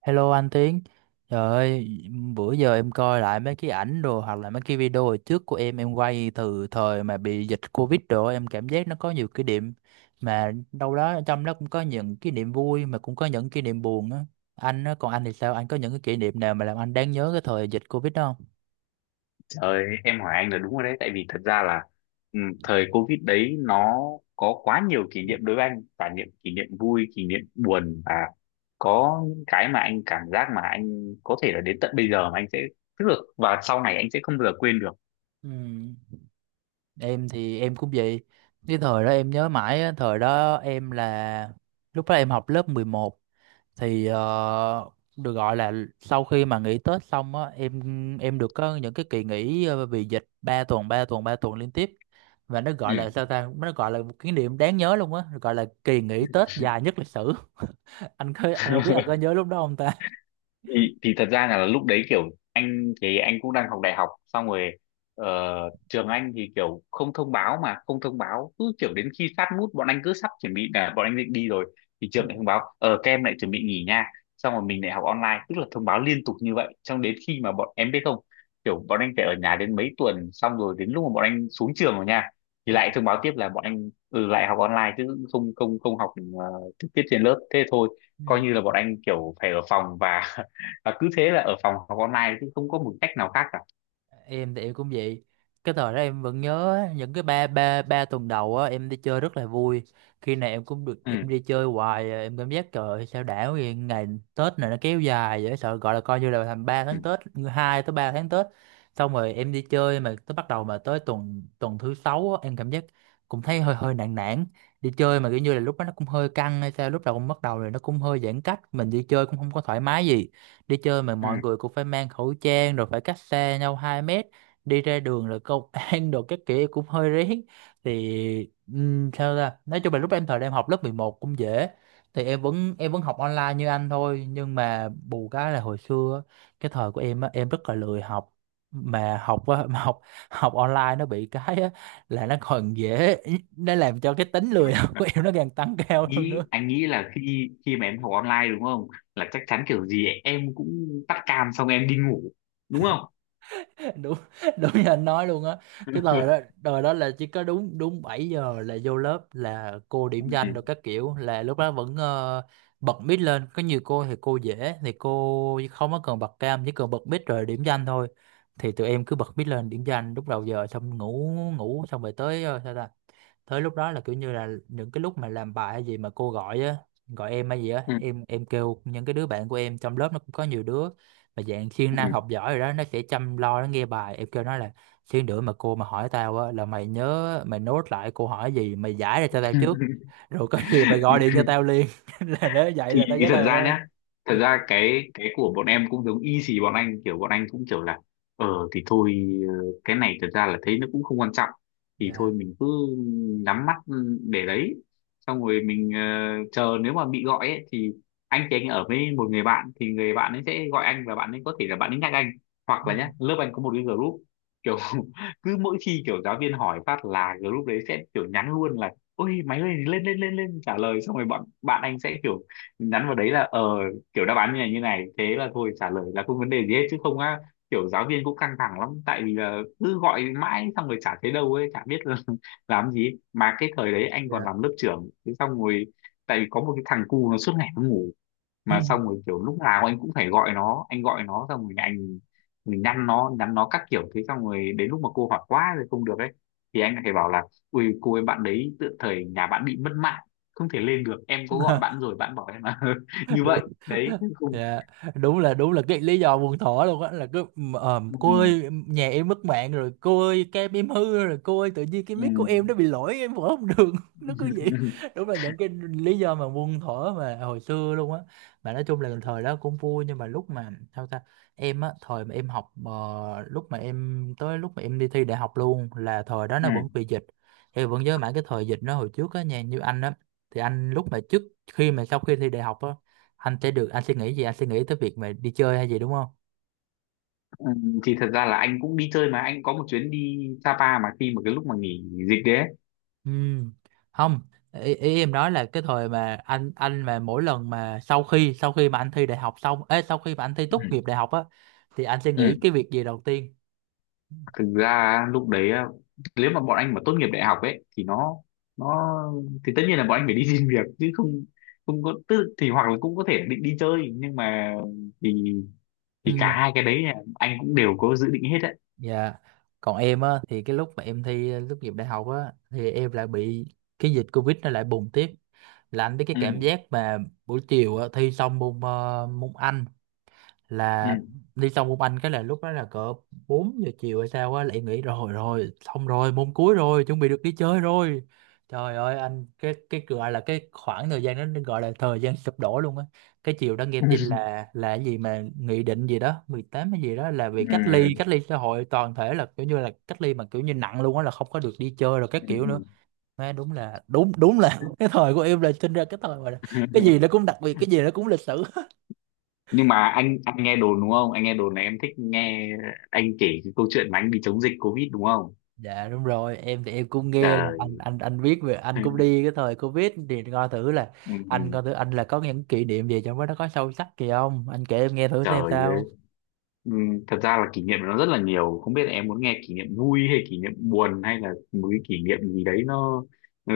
Hello anh Tiến, trời ơi, bữa giờ em coi lại mấy cái ảnh đồ hoặc là mấy cái video hồi trước của em quay từ thời mà bị dịch Covid đồ em cảm giác nó có nhiều kỷ niệm, mà đâu đó trong đó cũng có những kỷ niệm vui mà cũng có những kỷ niệm buồn á. Anh á, còn anh thì sao? Anh có những cái kỷ niệm nào mà làm anh đáng nhớ cái thời dịch Covid đó không? Ờ, em hỏi anh là đúng rồi đấy, tại vì thật ra là thời Covid đấy nó có quá nhiều kỷ niệm đối với anh, và những kỷ niệm vui kỷ niệm buồn, và có những cái mà anh cảm giác mà anh có thể là đến tận bây giờ mà anh sẽ tức là và sau này anh sẽ không bao giờ quên được. Ừ. Em thì em cũng vậy. Cái thời đó em nhớ mãi á, thời đó em là lúc đó em học lớp 11. Thì được gọi là sau khi mà nghỉ Tết xong á em được có những cái kỳ nghỉ vì dịch 3 tuần 3 tuần 3 tuần liên tiếp, và nó gọi Ừ. là sao ta, nó gọi là một kỷ niệm đáng nhớ luôn á, gọi là kỳ nghỉ Tết dài nhất lịch sử. Anh có, anh không biết anh có nhớ lúc đó không ta. thì thật ra là lúc đấy kiểu anh thì anh cũng đang học đại học xong rồi. ờ, Trường anh thì kiểu không thông báo mà không thông báo, cứ kiểu đến khi sát nút bọn anh cứ sắp chuẩn bị là bọn anh định đi rồi, thì Ừ. trường lại thông báo các em lại chuẩn bị nghỉ nha. Xong rồi mình lại học online, tức là thông báo liên tục như vậy, xong đến khi mà bọn em biết không, kiểu bọn anh phải ở nhà đến mấy tuần, xong rồi đến lúc mà bọn anh xuống trường rồi nha, thì lại Dạ. thông báo tiếp là bọn anh lại học online chứ không không không học ờ, trực tiếp trên lớp, thế thôi. Coi Ừ. như là bọn anh kiểu phải ở phòng và và cứ thế là ở phòng học online, chứ không có một cách nào khác cả. Em thì em cũng vậy. Cái thời đó em vẫn nhớ á, những cái ba ba ba tuần đầu á em đi chơi rất là vui, khi nào em cũng được Ừ. em đi chơi hoài à, em cảm giác trời ơi, sao đảo vậy, ngày Tết này nó kéo dài vậy sợ, gọi là coi như là thành 3 Ừ. tháng Tết, 2 tới 3 tháng Tết. Xong rồi em đi chơi mà tới bắt đầu mà tới tuần tuần thứ sáu á, em cảm giác cũng thấy hơi hơi nản nản, đi chơi mà kiểu như là lúc đó nó cũng hơi căng hay sao, lúc đầu cũng bắt đầu rồi nó cũng hơi giãn cách, mình đi chơi cũng không có thoải mái gì. Đi chơi mà mọi Ừ. người cũng phải mang khẩu trang rồi phải cách xa nhau 2 mét, đi ra đường rồi công an đồ các kiểu cũng hơi rén. Thì sao ta, nói chung là lúc em thời em học lớp 11 cũng dễ, thì em vẫn học online như anh thôi, nhưng mà bù cái là hồi xưa á, cái thời của em á em rất là lười học. Mà học, học online nó bị cái á, là nó còn dễ, nó làm cho cái tính lười học Mà của em nó càng tăng cao hơn nghĩ, nữa. anh nghĩ là khi khi mà em học online đúng không, là chắc chắn kiểu gì em cũng tắt cam xong em đi ngủ đúng không. Đúng, đúng như anh nói luôn á. Cái thời đó, thời đó là chỉ có đúng, đúng 7 giờ là vô lớp là cô điểm danh rồi Ừ. các kiểu, là lúc đó vẫn bật mic lên, có nhiều cô thì cô dễ thì cô không có cần bật cam, chỉ cần bật mic rồi điểm danh thôi. Thì tụi em cứ bật mic lên điểm danh lúc đầu giờ xong ngủ, ngủ xong rồi tới ờ, sao ta tới lúc đó là kiểu như là những cái lúc mà làm bài hay gì mà cô gọi á, gọi em hay gì á, Ừ. Em kêu những cái đứa bạn của em trong lớp, nó cũng có nhiều đứa mà dạng siêng Ừ. năng học giỏi rồi đó, nó sẽ chăm lo nó nghe bài, em kêu nó là xíu nữa mà cô mà hỏi tao á là mày nhớ mày nốt lại cô hỏi gì, mày giải ra cho tao trước, rồi có gì mày gọi điện cho tao liền là nếu vậy thì, là tao thì trả thật lời ra thôi. nhá, thật Dạ. ra cái của bọn em cũng giống y xì bọn anh, kiểu bọn anh cũng kiểu là thì thôi, ờ, cái này thật ra là thấy nó cũng không quan trọng thì thôi Dạ. mình cứ nhắm mắt để đấy, xong rồi mình chờ, nếu mà bị gọi ấy, thì anh ở với một người bạn, thì người bạn ấy sẽ gọi anh và bạn ấy có thể là bạn ấy nhắc anh, hoặc Ừ. là nhá lớp anh có một cái group kiểu cứ mỗi khi kiểu giáo viên hỏi phát là group đấy sẽ kiểu nhắn luôn là ôi máy ơi lên lên lên lên trả lời, xong rồi bọn bạn anh sẽ kiểu mình nhắn vào đấy là kiểu đáp án như này như này, thế là thôi trả lời là không vấn đề gì hết chứ không á, kiểu giáo viên cũng căng thẳng lắm tại vì là cứ gọi mãi xong rồi chả thấy đâu ấy chả biết là làm gì. Mà cái thời đấy anh còn Dạ. làm lớp trưởng, thế xong rồi tại vì có một cái thằng cu nó suốt ngày nó ngủ, Ừ. mà xong rồi kiểu lúc nào anh cũng phải gọi nó, anh gọi nó xong rồi anh mình nhắn nó các kiểu, thế xong rồi đến lúc mà cô hỏi quá rồi không được ấy thì anh lại phải bảo là ui cô ấy bạn đấy tựa thời nhà bạn bị mất mạng không thể lên được, em có gọi bạn rồi bạn bảo em là như Đúng. vậy đấy không. Dạ. Đúng là, đúng là cái lý do buồn thỏ luôn á là cứ cô Ừ. ơi nhà em mất mạng rồi, cô ơi cam em hư rồi, cô ơi tự nhiên cái Ừ. mic của em nó bị lỗi em mở không được, nó cứ vậy. Đúng là những cái lý do mà buồn thỏ mà hồi xưa luôn á. Mà nói chung là thời đó cũng vui, nhưng mà lúc mà sao ta, em á thời mà em học lúc mà em tới lúc mà em đi thi đại học luôn, là thời đó Ừ. nó vẫn bị dịch. Em vẫn nhớ mãi cái thời dịch nó hồi trước á nha, như anh á, thì anh lúc mà trước khi mà sau khi thi đại học á, anh sẽ được, anh sẽ nghĩ gì, anh sẽ nghĩ tới việc mà đi chơi hay gì đúng không? Ừ. Thì thật ra là anh cũng đi chơi, mà anh có một chuyến đi Sapa mà khi mà cái lúc mà nghỉ dịch đấy ấy. Ừ. Không, ý em nói là cái thời mà anh mà mỗi lần mà sau khi mà anh thi đại học xong ấy, sau khi mà anh thi tốt Ừ. nghiệp đại học á, thì anh sẽ nghĩ cái Ừ. việc gì đầu tiên. Thực ra á, lúc đấy á, nếu mà bọn anh mà tốt nghiệp đại học ấy thì nó thì tất nhiên là bọn anh phải đi xin việc chứ không, không có tức thì, hoặc là cũng có thể định đi chơi nhưng mà thì Ừ. thì cả hai cái đấy là anh cũng đều có dự định hết đấy. Dạ. Còn em á thì cái lúc mà em thi tốt nghiệp đại học á thì em lại bị cái dịch covid nó lại bùng tiếp. Là anh biết cái Ừ. cảm giác mà buổi chiều á, thi xong môn môn Anh Ừ. là, đi xong môn Anh cái là lúc đó là cỡ 4 giờ chiều hay sao á, lại nghĩ rồi rồi xong rồi môn cuối rồi chuẩn bị được đi chơi rồi. Trời ơi anh, cái gọi là cái khoảng thời gian đó gọi là thời gian sụp đổ luôn á. Cái chiều đó nghe tin Ừ. Là cái gì mà nghị định gì đó 18 hay gì đó là bị cách ly, Ừ. cách ly xã hội toàn thể, là kiểu như là cách ly mà kiểu như nặng luôn á, là không có được đi chơi rồi các kiểu nữa. Ừ. Má, đúng là đúng, đúng là cái thời của em là sinh ra cái thời mà cái Ừ. gì nó cũng đặc biệt, cái gì nó cũng lịch sử. Nhưng mà anh nghe đồn đúng không, anh nghe đồn là em thích nghe anh kể cái câu chuyện mà anh đi chống dịch covid đúng không. Dạ đúng rồi, em thì em cũng nghe là anh Trời. anh anh biết về anh cũng đi cái thời Covid, thì coi thử là anh coi thử, Ừ, anh là có những kỷ niệm gì trong đó nó có sâu sắc gì không? Anh kể em nghe thử xem trời ơi. sao. Ừ, thật ra là kỷ niệm nó rất là nhiều, không biết là em muốn nghe kỷ niệm vui hay kỷ niệm buồn hay là một cái kỷ niệm gì đấy nó. Ừ.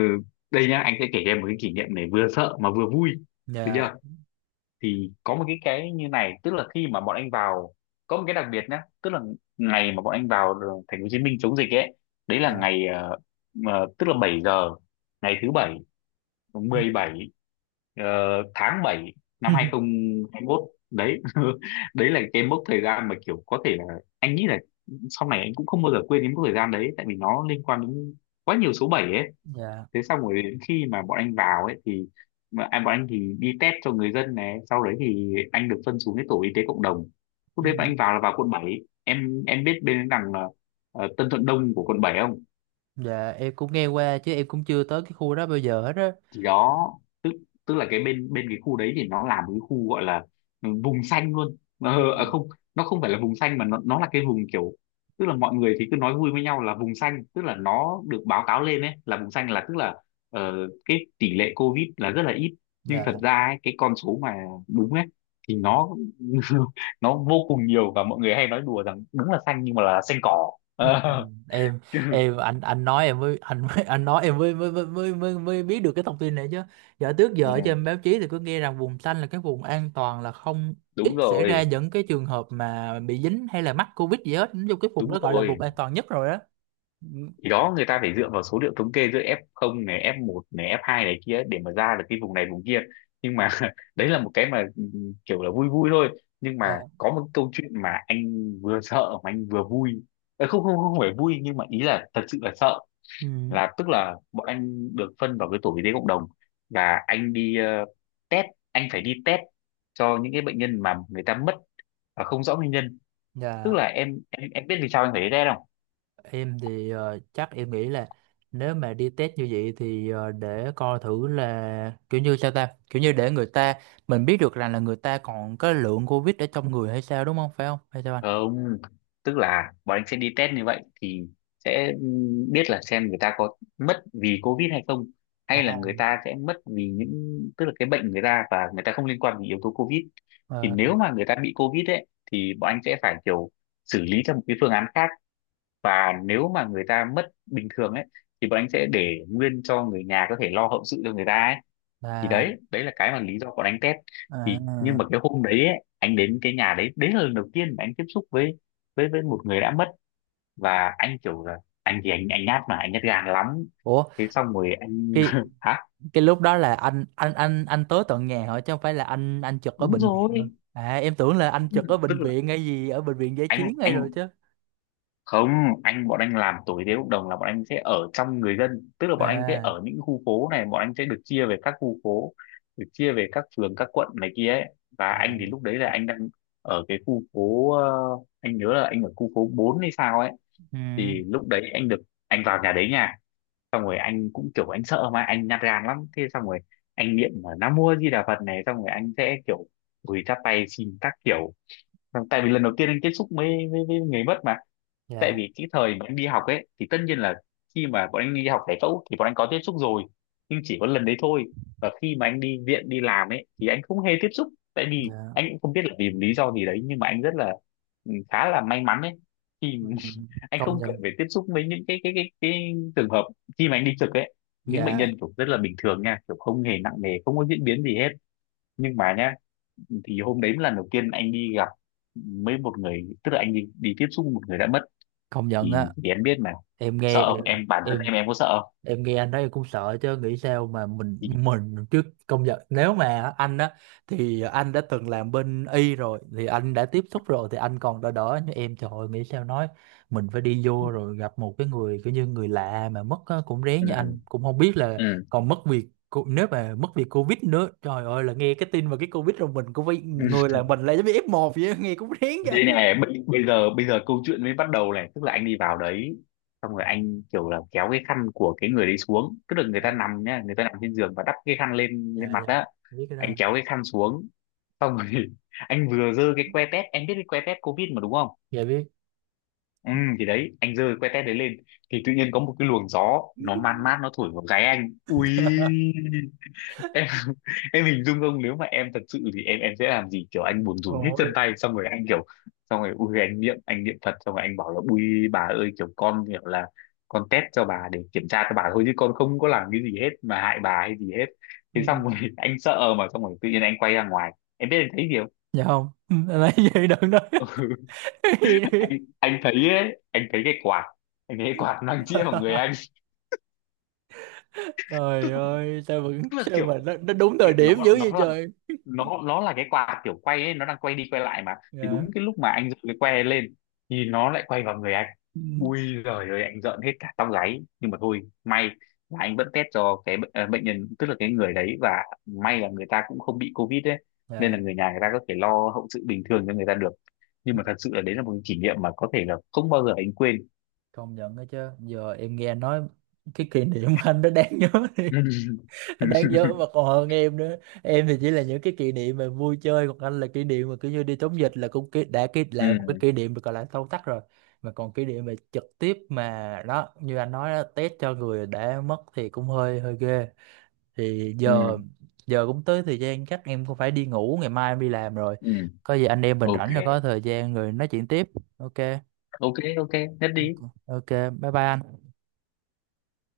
Đây nhá, anh sẽ kể cho em một cái kỷ niệm này vừa sợ mà vừa vui, được Dạ. chưa. Thì có một cái như này, tức là khi mà bọn anh vào có một cái đặc biệt nhá, tức là ngày mà bọn anh vào thành phố Hồ Chí Minh chống dịch ấy, đấy là Dạ. ngày tức là 7 giờ ngày thứ bảy Ừ. 17 ờ, tháng 7 năm 2021 đấy. Đấy là cái mốc thời gian mà kiểu có thể là anh nghĩ là sau này anh cũng không bao giờ quên đến mốc thời gian đấy, tại vì nó liên quan đến quá nhiều số 7 ấy. Dạ. Thế xong rồi đến khi mà bọn anh vào ấy thì mà anh bọn anh thì đi test cho người dân này, sau đấy thì anh được phân xuống cái tổ y tế cộng đồng. Lúc Ừ. đấy bọn anh vào là vào quận bảy, em biết bên đằng Tân Thuận Đông của quận 7 không. Dạ em cũng nghe qua chứ em cũng chưa tới cái khu đó bao giờ hết á. Thì đó, tức tức là cái bên bên cái khu đấy thì nó là một cái khu gọi là vùng xanh luôn, Ừ. À không, nó không phải là vùng xanh mà nó là cái vùng kiểu, tức là mọi người thì cứ nói vui với nhau là vùng xanh, tức là nó được báo cáo lên ấy là vùng xanh, là tức là cái tỷ lệ covid là rất là ít. Nhưng thật Dạ. ra ấy, cái con số mà đúng ấy thì nó nó vô cùng nhiều, và mọi người hay nói đùa rằng đúng là xanh nhưng mà là xanh cỏ. Ừ. Ờ, em em anh nói em mới anh nói em mới mới mới mới mới, mới biết được cái thông tin này chứ, giờ trước giờ ở trên ừ, báo chí thì cứ nghe rằng vùng xanh là cái vùng an toàn, là không đúng ít xảy ra rồi. những cái trường hợp mà bị dính hay là mắc covid gì hết, nói chung cái vùng Đúng đó gọi là rồi, vùng an toàn nhất rồi đó. Ừ. thì đó người ta phải dựa vào số liệu thống kê giữa F0 này F1 này F2 này kia để mà ra được cái vùng này vùng kia. Nhưng mà đấy là một cái mà kiểu là vui vui thôi, nhưng Dạ. mà có một câu chuyện mà anh vừa sợ mà anh vừa vui. Không không không phải vui, nhưng mà ý là thật sự là sợ. Ừ. Là tức là bọn anh được phân vào cái tổ y tế cộng đồng, và test anh phải đi test cho những cái bệnh nhân mà người ta mất và không rõ nguyên nhân. Tức Dạ. là em biết vì sao anh phải đi test không. Em thì chắc em nghĩ là nếu mà đi test như vậy thì để coi thử là kiểu như sao ta, kiểu như để người ta, mình biết được rằng là người ta còn cái lượng Covid ở trong người hay sao đúng không, phải không hay sao anh. Không, tức là bọn anh sẽ đi test như vậy thì sẽ biết là xem người ta có mất vì Covid hay không, hay là À, người ta sẽ mất vì những, tức là cái bệnh người ta và người ta không liên quan đến yếu tố Covid. Thì nếu ờ, mà người ta bị Covid ấy thì bọn anh sẽ phải kiểu xử lý theo một cái phương án khác, và nếu mà người ta mất bình thường ấy thì bọn anh sẽ để nguyên cho người nhà có thể lo hậu sự cho người ta ấy. Thì là đấy đấy là cái mà lý do có anh test. Thì nhưng à, mà cái hôm đấy ấy, anh đến cái nhà đấy, đấy là lần đầu tiên mà anh tiếp xúc với với một người đã mất. Và anh kiểu là anh thì anh nhát mà anh nhát gan lắm, ủa thế xong rồi anh cái hả. cái lúc đó là anh tới tận nhà hỏi chứ không phải là anh trực ở Đúng bệnh viện hả? rồi. À em tưởng là Ừ, anh trực ở tức bệnh là viện hay gì, ở bệnh viện giải chiến hay anh rồi chứ. không anh bọn anh làm tổ y tế cộng đồng là bọn anh sẽ ở trong người dân, tức là bọn anh sẽ À. ở những khu phố này, bọn anh sẽ được chia về các khu phố, được chia về các phường các quận này kia ấy. Và Dạ. anh thì lúc đấy là anh đang ở cái khu phố anh nhớ là anh ở khu phố 4 hay sao ấy. Ừ. Thì lúc đấy anh được, anh vào nhà đấy nha, xong rồi anh cũng kiểu anh sợ mà anh nhát gan lắm, thế xong rồi anh niệm là Nam Mô A Di Đà Phật này, xong rồi anh sẽ kiểu gửi chắp tay xin các kiểu. Xong tại vì lần đầu tiên anh tiếp xúc với người mất mà, tại Dạ. vì cái thời bọn anh đi học ấy thì tất nhiên là khi mà bọn anh đi học giải phẫu thì bọn anh có tiếp xúc rồi, nhưng chỉ có lần đấy thôi. Và khi mà anh đi viện đi làm ấy thì anh không hề tiếp xúc, tại vì Dạ. anh cũng không biết là vì một lý do gì đấy nhưng mà anh rất là khá là may mắn ấy. Thì Ừ, anh công không cần nhận. phải tiếp xúc với những cái trường hợp khi mà anh đi trực ấy, những bệnh Dạ. nhân kiểu rất là bình thường nha, kiểu không hề nặng nề, không có diễn biến gì hết nhưng mà nhá. Thì hôm đấy là lần đầu tiên anh đi gặp với một người, tức là anh đi tiếp xúc một người đã mất. Công nhận thì, á. thì em biết mà, Em nghe sợ không em, em, bản thân em em có sợ không. em nghe anh nói em cũng sợ chứ, nghĩ sao mà mình Thì- mình chứ công nhận, nếu mà anh á thì anh đã từng làm bên y rồi, thì anh đã tiếp xúc rồi thì anh còn đỡ, đỡ như em trời ơi, nghĩ sao nói mình phải đi vô rồi gặp một cái người kiểu như người lạ mà mất á, cũng rén như ừ. anh, cũng không biết là Ừ. còn mất việc cô- nếu mà mất việc covid nữa trời ơi, là nghe cái tin mà cái covid rồi mình cũng phải người là mình lại giống như F1 vậy á, nghe cũng rén Đây chứ. này, bây giờ câu chuyện mới bắt đầu này, tức là anh đi vào đấy xong rồi anh kiểu là kéo cái khăn của cái người đấy xuống, tức là người ta Dạ. nằm nhá, người ta nằm trên giường và đắp cái khăn lên lên Dạ. mặt Dạ đó. biết cái Anh đó. kéo cái khăn xuống xong rồi anh vừa giơ cái que tét, em biết cái que tét covid mà đúng không. Dạ Ừ. Thì đấy anh giơ cái que tét đấy lên thì tự nhiên có một cái luồng gió biết. nó man mát nó thổi vào gáy anh, ui em. Em hình dung không, nếu mà em thật sự thì em sẽ làm gì, kiểu anh buồn rùn hết Ôi. chân tay xong rồi anh kiểu xong rồi ui anh niệm, anh niệm Phật xong rồi anh bảo là ui bà ơi, kiểu con kiểu là con test cho bà để kiểm tra cho bà thôi chứ con không có làm cái gì hết mà hại bà hay gì hết. Ừ. Thế xong rồi anh sợ mà xong rồi tự nhiên anh quay ra ngoài, em biết anh thấy gì không. Dạ không. Ừ, lấy gì đừng nói. Cái gì đi. Anh thấy ấy, anh thấy cái quạt, anh thấy cái quạt đang chĩa vào người anh. Trời tức, ơi sao vẫn tức là sao kiểu mà nó đúng thời Cái- nó điểm dữ nó vậy là trời. nó là cái quạt kiểu quay ấy, nó đang quay đi quay lại mà. Thì Dạ. đúng cái lúc mà anh giơ cái que lên thì nó lại quay vào người anh. Ừ. Ui giời ơi anh rợn hết cả tóc gáy, nhưng mà thôi may là anh vẫn test cho cái bệnh nhân, tức là cái người đấy, và may là người ta cũng không bị covid đấy, nên Dạ. là người nhà người ta có thể lo hậu sự bình thường cho người ta được. Nhưng mà thật sự là đấy là một cái kỷ niệm mà có thể là không bao giờ anh quên. Công nhận đó chứ. Giờ em nghe anh nói cái kỷ niệm anh nó đáng nhớ, đáng nhớ mà còn hơn em nữa. Em thì chỉ là những cái kỷ niệm mà vui chơi, còn anh là kỷ niệm mà kiểu như đi chống dịch là cũng kỷ- đã kỷ Ừ. là một cái kỷ niệm được gọi là sâu sắc rồi, mà còn kỷ niệm mà trực tiếp mà đó như anh nói đó, test cho người đã mất thì cũng hơi hơi ghê. Thì Ừ. giờ, giờ cũng tới thời gian chắc em cũng phải đi ngủ, ngày mai em đi làm rồi, Ừ. có gì anh em mình Ok. rảnh rồi có thời gian rồi nói chuyện tiếp. Ok. Ok. Ok nhất đi. Ok. Bye bye anh.